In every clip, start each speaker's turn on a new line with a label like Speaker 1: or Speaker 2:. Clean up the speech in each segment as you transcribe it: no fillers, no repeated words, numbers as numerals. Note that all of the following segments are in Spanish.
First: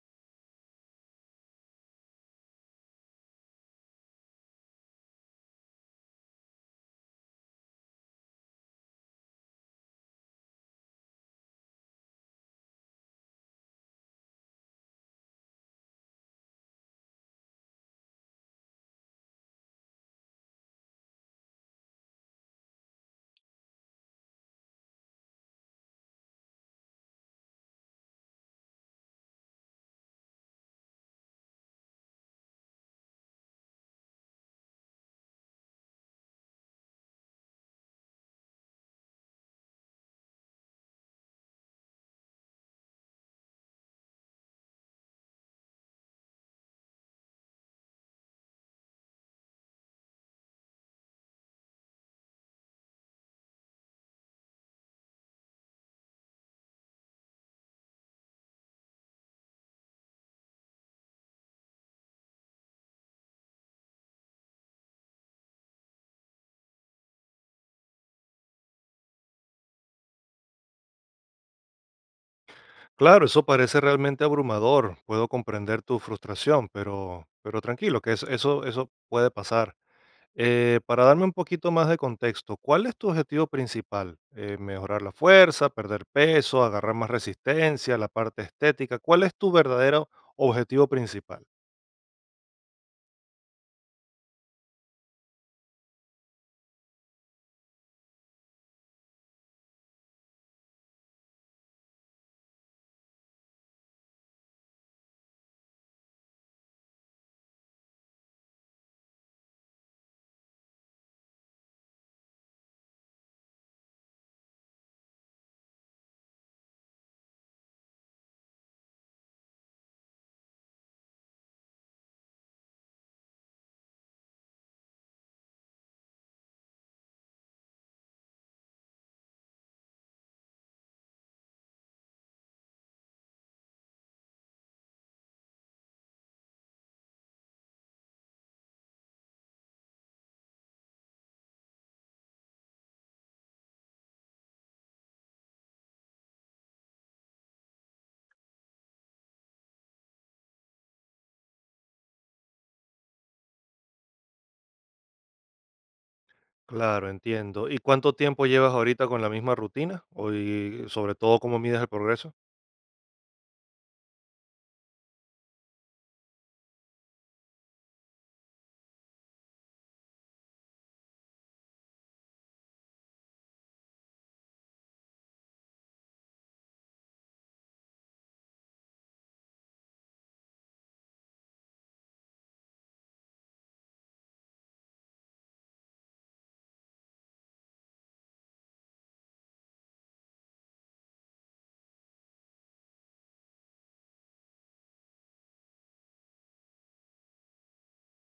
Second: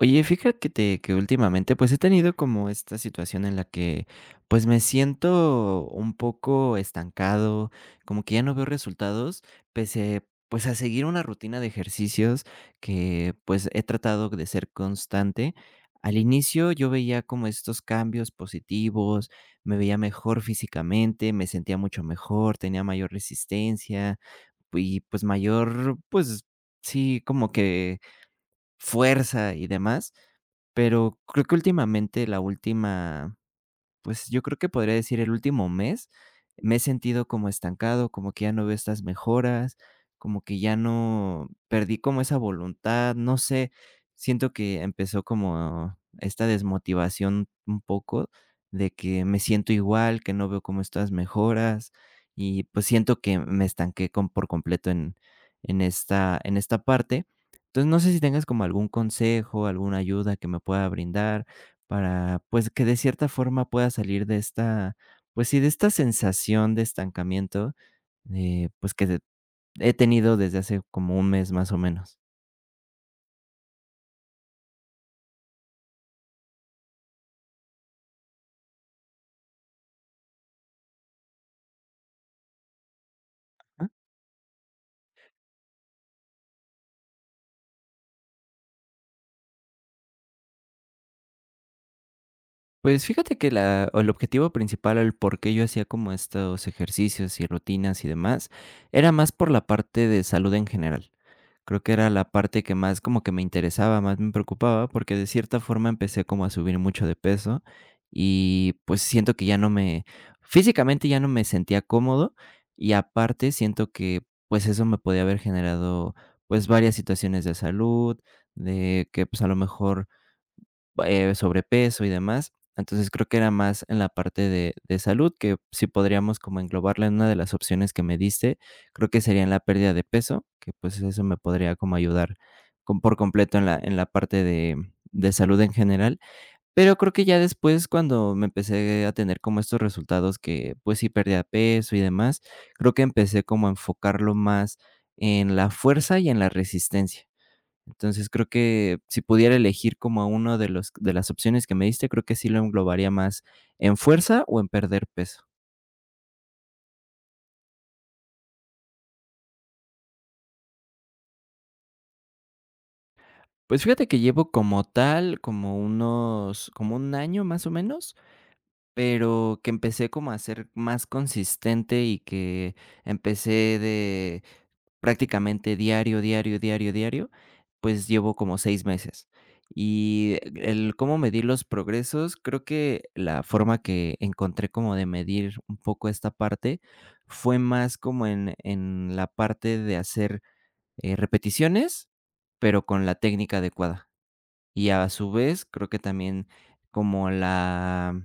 Speaker 1: Oye, fíjate que últimamente, pues, he tenido como esta situación en la que, pues, me siento un poco estancado, como que ya no veo resultados, pese, pues, a seguir una rutina de ejercicios que, pues, he tratado de ser constante. Al inicio yo veía como estos cambios positivos, me veía mejor físicamente, me sentía mucho mejor, tenía mayor resistencia y, pues, mayor, pues, sí, como que fuerza y demás. Pero creo que últimamente la última pues, yo creo que podría decir el último mes, me he sentido como estancado, como que ya no veo estas mejoras, como que ya no perdí como esa voluntad, no sé, siento que empezó como esta desmotivación un poco de que me siento igual, que no veo como estas mejoras y, pues, siento que me estanqué con por completo en esta parte. Entonces, no sé si tengas como algún consejo, alguna ayuda que me pueda brindar, para, pues, que de cierta forma pueda salir de esta, pues sí, de esta sensación de estancamiento, pues, que de he tenido desde hace como un mes más o menos.
Speaker 2: Claro, eso parece realmente abrumador. Puedo comprender tu frustración, pero tranquilo, que eso puede pasar. Para darme un poquito más de contexto, ¿cuál es tu objetivo principal? ¿Mejorar la fuerza, perder peso, agarrar más resistencia, la parte estética? ¿Cuál es tu verdadero objetivo principal?
Speaker 1: Pues fíjate que la o el objetivo principal al por qué yo hacía como estos ejercicios y rutinas y demás, era más por la parte de salud en general. Creo que era la parte que más como que me interesaba, más me preocupaba, porque de cierta forma empecé como a subir mucho de peso y pues siento que ya no me, físicamente ya no me sentía cómodo y aparte siento que pues eso me podía haber generado pues varias situaciones de salud, de que pues a lo mejor sobrepeso y demás. Entonces, creo que era más en la parte de salud, que si podríamos como englobarla en una de las opciones que me diste, creo que sería en la pérdida de peso, que, pues, eso me podría como ayudar con por completo en la parte de salud en general. Pero creo que ya después, cuando me empecé a tener como estos resultados que, pues, sí perdía peso y demás, creo que empecé como a enfocarlo más en la fuerza y en la resistencia. Entonces, creo que si pudiera elegir como a uno de los de las opciones que me diste, creo que sí lo englobaría más en fuerza o en perder peso.
Speaker 2: Claro, entiendo. ¿Y cuánto tiempo llevas ahorita con la misma rutina? O, y sobre todo, ¿cómo mides el progreso?
Speaker 1: Pues fíjate que llevo como tal, como unos, como un año más o menos, pero que empecé como a ser más consistente y que empecé de prácticamente diario, diario, diario, diario, pues llevo como 6 meses. Y el cómo medir los progresos, creo que la forma que encontré como de medir un poco esta parte fue más como en la parte de hacer, repeticiones, pero con la técnica adecuada. Y a su vez, creo que también como la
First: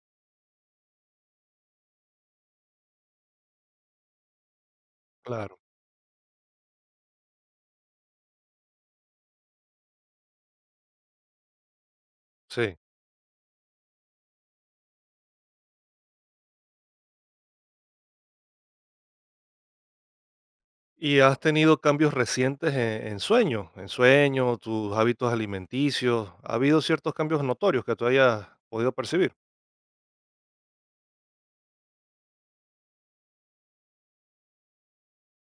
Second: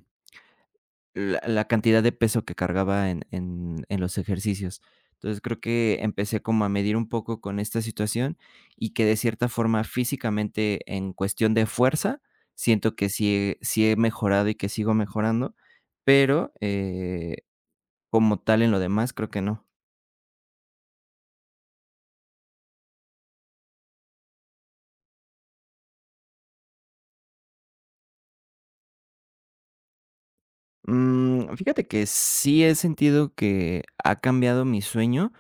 Speaker 1: la cantidad de peso que cargaba en los ejercicios. Entonces, creo
Speaker 2: Claro,
Speaker 1: que empecé como a medir un poco con esta situación, y que de cierta forma, físicamente, en cuestión de fuerza,
Speaker 2: sí.
Speaker 1: siento que sí he mejorado y que sigo mejorando, pero, como tal en lo demás, creo que no.
Speaker 2: ¿Y has tenido cambios recientes en sueño, tus hábitos alimenticios? ¿Ha habido ciertos cambios notorios que tú hayas podido percibir?
Speaker 1: Fíjate que sí he sentido que ha cambiado mi sueño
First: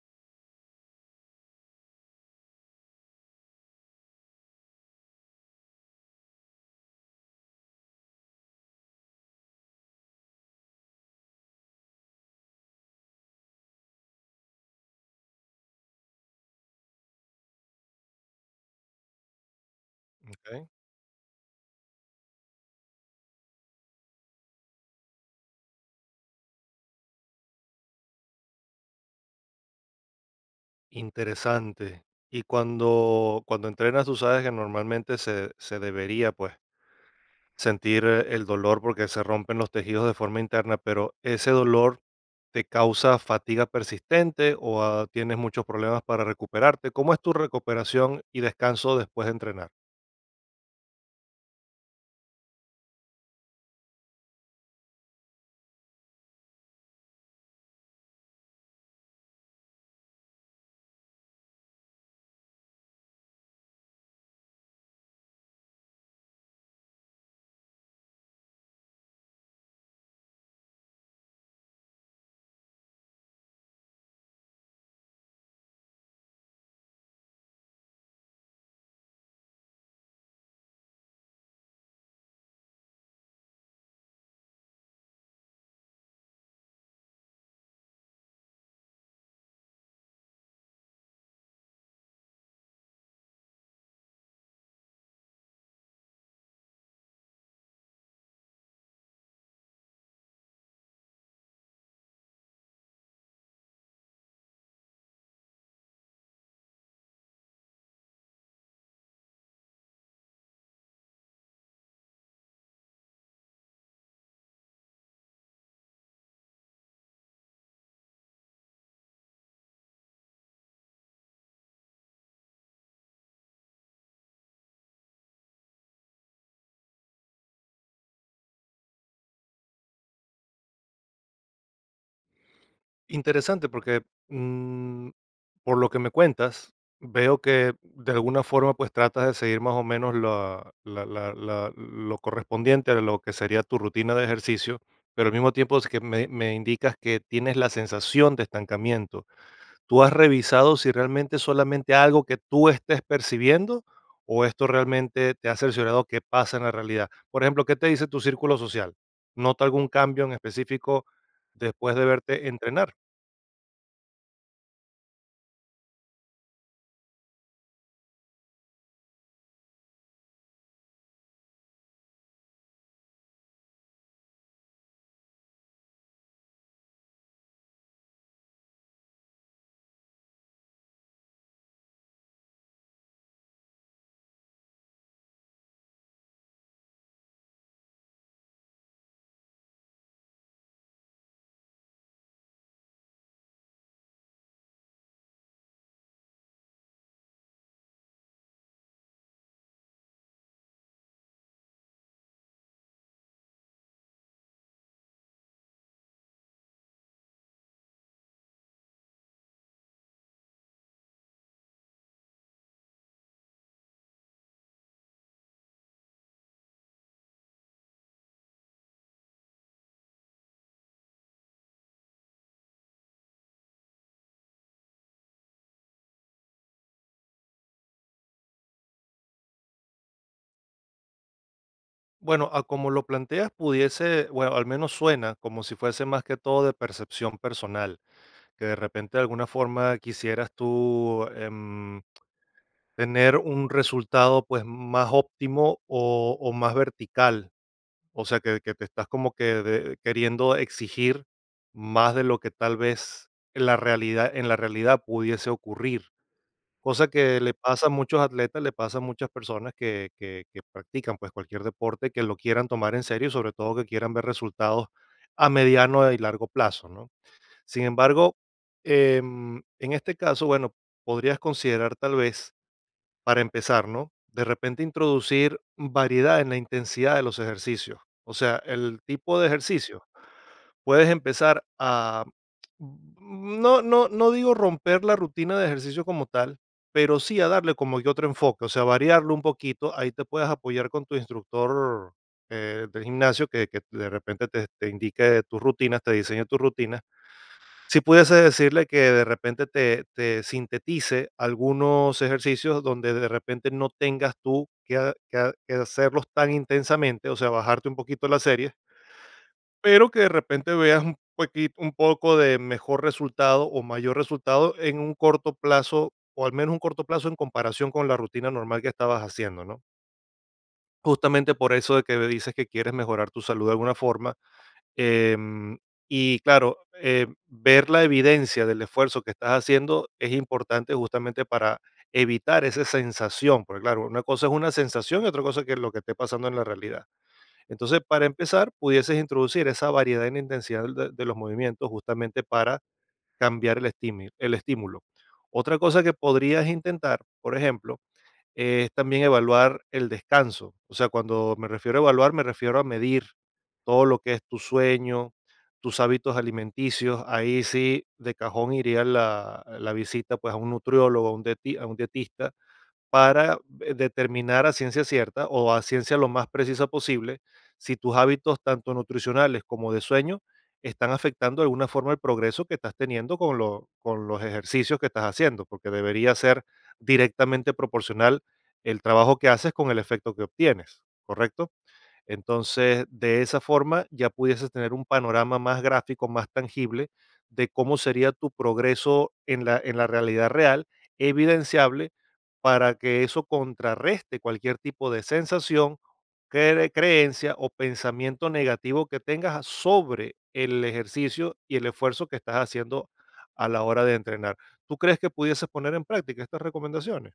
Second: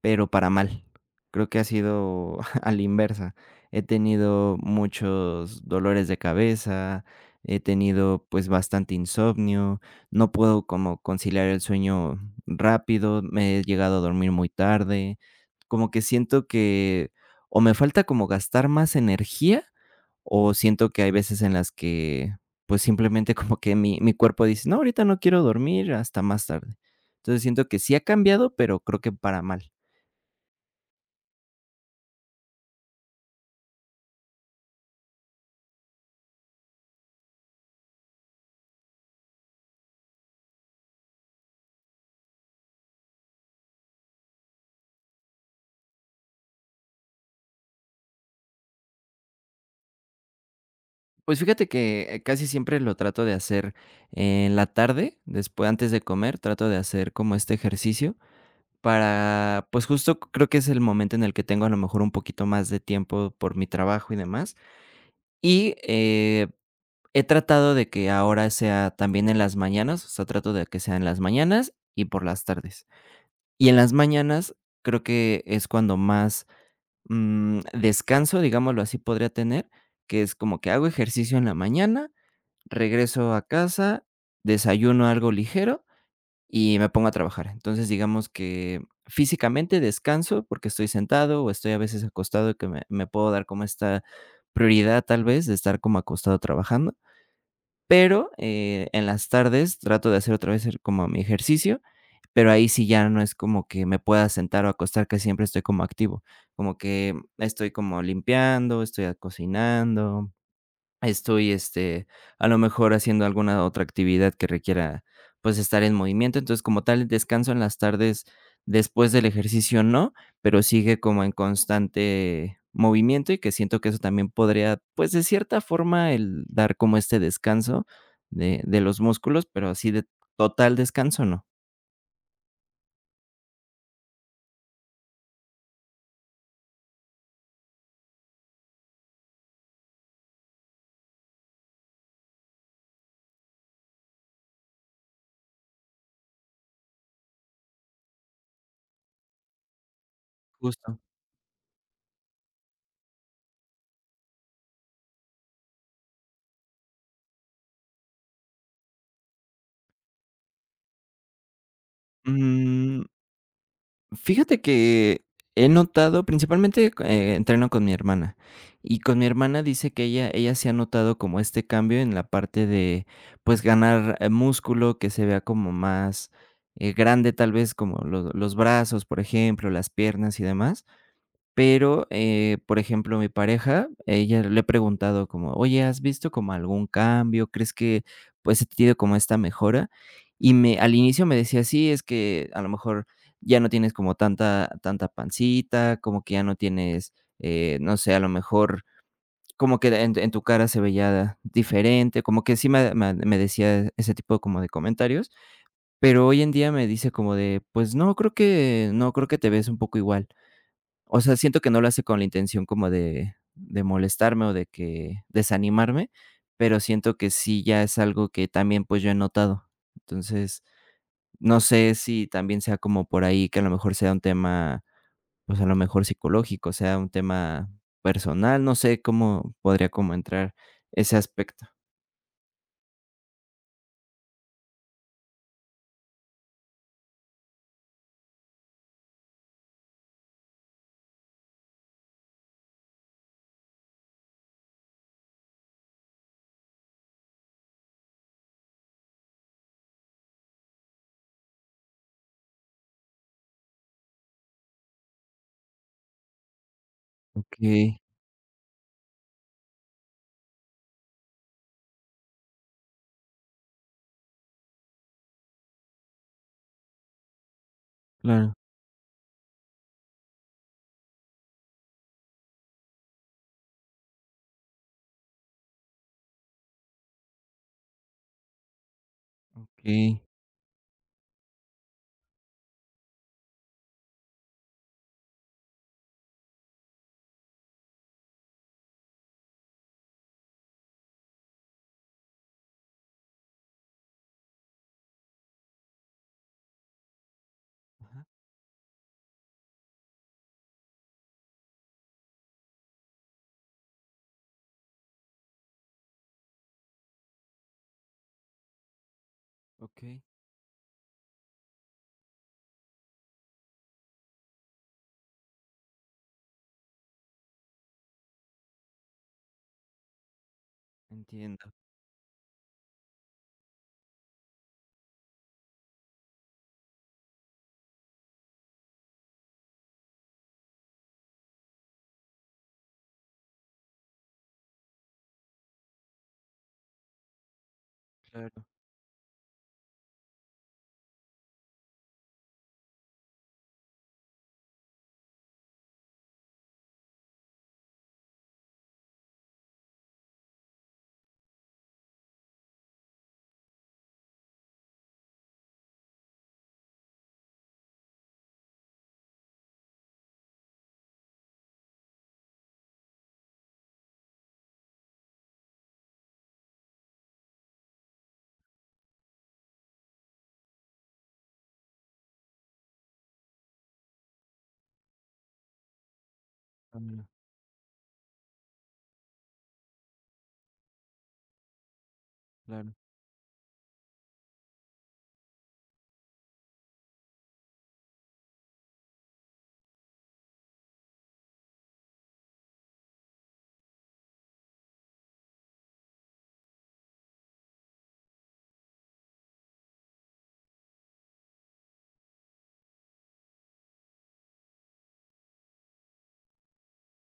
Speaker 1: pero para mal. Creo que ha sido a la inversa. He tenido muchos dolores de cabeza, he tenido pues bastante insomnio, no puedo como conciliar el sueño rápido, me he llegado a dormir muy tarde, como que siento que o me falta como gastar más energía o
Speaker 2: Ok.
Speaker 1: siento que hay veces en las que pues simplemente como que mi cuerpo dice, no, ahorita no quiero dormir hasta más tarde. Entonces siento que sí ha cambiado, pero creo que para mal.
Speaker 2: Interesante. Y cuando entrenas, tú sabes que normalmente se debería, pues, sentir el dolor porque se rompen los tejidos de forma interna, pero ese dolor te causa fatiga persistente o tienes muchos problemas para recuperarte. ¿Cómo es tu recuperación y descanso después de entrenar?
Speaker 1: Pues fíjate que casi siempre lo trato de hacer en la tarde, después, antes de comer, trato de hacer como este ejercicio para, pues justo creo que es el momento en el que tengo a lo mejor un poquito más de tiempo por mi trabajo y demás. Y he tratado de que ahora sea también en las mañanas, o sea, trato de que sea en las mañanas y por las tardes. Y en las mañanas creo que es cuando más descanso, digámoslo así, podría tener, que es como que hago ejercicio en la mañana, regreso a casa, desayuno algo ligero y me pongo a trabajar. Entonces, digamos que físicamente descanso porque estoy sentado o estoy a veces acostado que me puedo dar como esta prioridad tal vez de estar como acostado trabajando. Pero en las tardes trato de hacer otra vez como mi ejercicio, pero ahí sí ya no es como que me pueda sentar o acostar, que siempre estoy como activo, como que estoy como limpiando, estoy cocinando, estoy, a lo mejor haciendo alguna otra actividad que requiera, pues, estar en movimiento. Entonces, como tal, descanso en las tardes después del ejercicio no, pero sigue como en constante movimiento, y que siento que eso también podría, pues, de cierta forma, el dar como este descanso de los músculos, pero así de total descanso, no.
Speaker 2: Interesante porque, mm, por lo que me cuentas, veo que de alguna forma, pues, tratas de seguir más o menos la la la la lo correspondiente a lo que sería tu rutina de ejercicio, pero al mismo tiempo es que me indicas que tienes la sensación de estancamiento. ¿Tú has revisado si
Speaker 1: Justo.
Speaker 2: realmente es solamente algo que tú estés percibiendo o esto realmente te ha cerciorado qué pasa en la realidad? Por ejemplo, ¿qué te dice tu círculo social? ¿Nota algún cambio en específico después de verte entrenar?
Speaker 1: Mm. Fíjate que he notado, principalmente, entreno con mi hermana, y con mi hermana dice que ella se ha notado como este cambio en la parte de, pues, ganar, músculo, que se vea como más, grande, tal vez, como lo los brazos, por ejemplo, las piernas y demás. Pero, por ejemplo, mi pareja, ella le he preguntado como: "Oye, ¿has visto como algún cambio? ¿Crees que, pues, he tenido como esta mejora?". Y me al inicio me decía: "Sí, es que a lo mejor ya no tienes como tanta pancita, como que ya no tienes, no sé, a lo mejor como que en tu cara se veía diferente", como que sí me decía ese tipo como de comentarios, pero hoy en día me dice como de: "Pues no, creo que no, creo que te ves un poco igual". O sea, siento que no lo hace con la intención como de molestarme o de que desanimarme, pero siento que sí ya es algo que también, pues, yo he notado. Entonces, no sé si también sea como por ahí que a lo mejor sea un tema, pues, a lo mejor psicológico, sea un tema personal, no sé cómo podría como entrar ese aspecto.
Speaker 2: Bueno, a como lo planteas, pudiese, bueno, al menos suena como si fuese más que todo de percepción personal, que de repente de alguna forma quisieras tú tener un resultado pues más óptimo o más vertical, o sea, que te estás como que queriendo exigir más de lo que tal vez en la realidad pudiese ocurrir. Cosa que le
Speaker 1: Okey,
Speaker 2: pasa a muchos atletas, le pasa a muchas personas que practican, pues, cualquier deporte, que lo quieran tomar en serio y sobre todo que quieran ver resultados a mediano y largo plazo, ¿no? Sin embargo,
Speaker 1: claro,
Speaker 2: en este caso, bueno, podrías considerar tal vez, para empezar, ¿no? De repente introducir variedad en la intensidad de los ejercicios. O sea, el tipo de ejercicio
Speaker 1: okey,
Speaker 2: puedes empezar a, no, no, no digo romper la rutina de ejercicio como tal, pero sí a darle como que otro enfoque, o sea, variarlo un poquito. Ahí te puedes apoyar con tu instructor del gimnasio que de repente te indique tus rutinas, te diseñe tus rutinas. Si pudiese decirle que de repente te sintetice algunos ejercicios donde de repente no tengas tú que, que hacerlos tan intensamente, o sea, bajarte un poquito la serie pero que
Speaker 1: okey,
Speaker 2: de repente veas un poquit un poco de mejor resultado o mayor resultado en un corto plazo, o al menos un corto plazo en comparación con la rutina normal que estabas haciendo, ¿no? Justamente
Speaker 1: entiendo,
Speaker 2: por eso de que me dices que quieres mejorar tu salud de alguna forma, em, y claro, ver la evidencia del esfuerzo que estás haciendo es importante justamente para evitar esa sensación, porque claro, una cosa es una sensación y otra cosa que es lo que esté pasando en la realidad. Entonces, para
Speaker 1: claro,
Speaker 2: empezar, pudieses introducir esa variedad en intensidad de los movimientos justamente para cambiar el estímulo, el estímulo. Otra cosa que podrías intentar, por ejemplo, es también evaluar el descanso. O sea, cuando me refiero a evaluar, me refiero a medir todo lo que es tu sueño, tus hábitos alimenticios. Ahí sí, de cajón iría la visita pues, a un nutriólogo, a un a un dietista, para determinar a ciencia cierta o a ciencia lo más precisa posible si tus hábitos tanto nutricionales como de sueño están afectando de alguna forma el progreso que estás teniendo con, con los ejercicios que estás haciendo, porque debería ser
Speaker 1: claro,
Speaker 2: directamente proporcional el trabajo que haces con el efecto que obtienes, ¿correcto?
Speaker 1: claro.
Speaker 2: Entonces, de esa forma ya pudieses tener un panorama más gráfico, más tangible de cómo sería tu progreso en en la realidad real, evidenciable, para que eso contrarreste cualquier tipo de sensación, creencia o pensamiento negativo que tengas sobre el ejercicio y el esfuerzo que estás haciendo a la hora de entrenar. ¿Tú crees que pudieses poner en práctica estas recomendaciones?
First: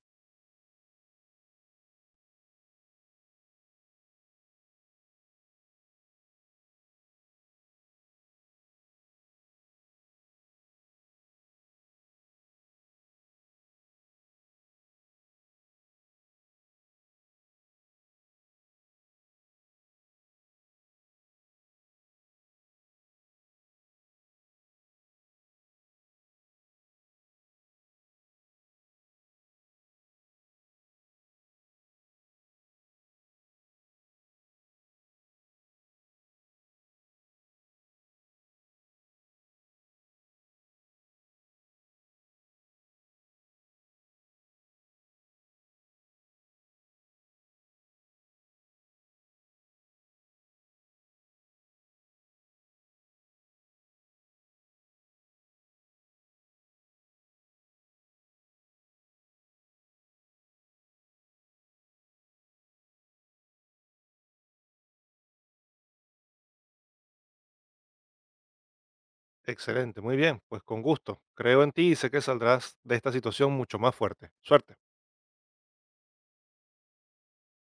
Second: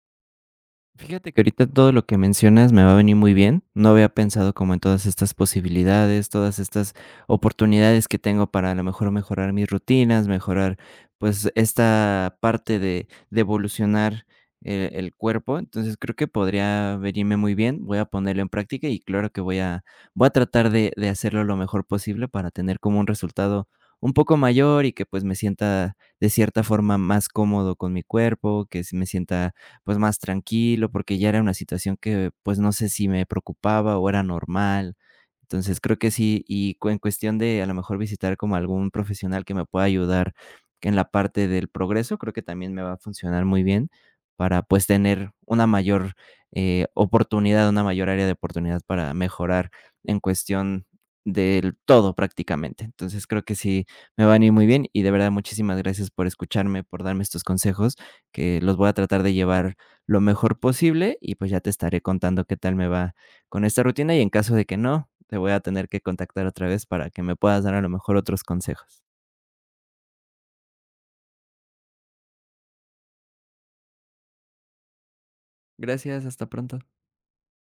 Speaker 1: Fíjate que ahorita todo lo que mencionas me va a venir muy bien. No había pensado como en todas estas posibilidades, todas estas oportunidades que tengo para a lo mejor mejorar mis rutinas, mejorar pues esta parte de evolucionar el, cuerpo. Entonces creo que podría venirme muy bien. Voy a ponerlo en práctica y claro que voy a, voy a tratar de hacerlo lo mejor posible para tener como un resultado un poco mayor y que pues me sienta de cierta forma más cómodo con mi cuerpo, que sí me sienta pues más tranquilo, porque ya era una situación que pues no sé si me preocupaba o era normal. Entonces creo que sí, y en cuestión de a lo mejor visitar como algún profesional que me pueda ayudar en la parte del progreso, creo que también me va a funcionar muy bien para pues tener una mayor oportunidad, una mayor área de oportunidad para mejorar en cuestión del todo prácticamente. Entonces creo que sí me van a ir muy bien y de verdad muchísimas gracias por escucharme, por darme estos consejos que los voy a tratar de llevar lo mejor posible y pues ya te estaré contando qué tal me va con esta rutina y en caso de que no, te voy a tener que contactar otra vez para que me puedas dar a lo mejor otros consejos.
Speaker 2: Excelente, muy bien, pues con gusto. Creo en ti y sé que saldrás de esta situación mucho más fuerte. Suerte.
Speaker 1: Gracias, hasta pronto.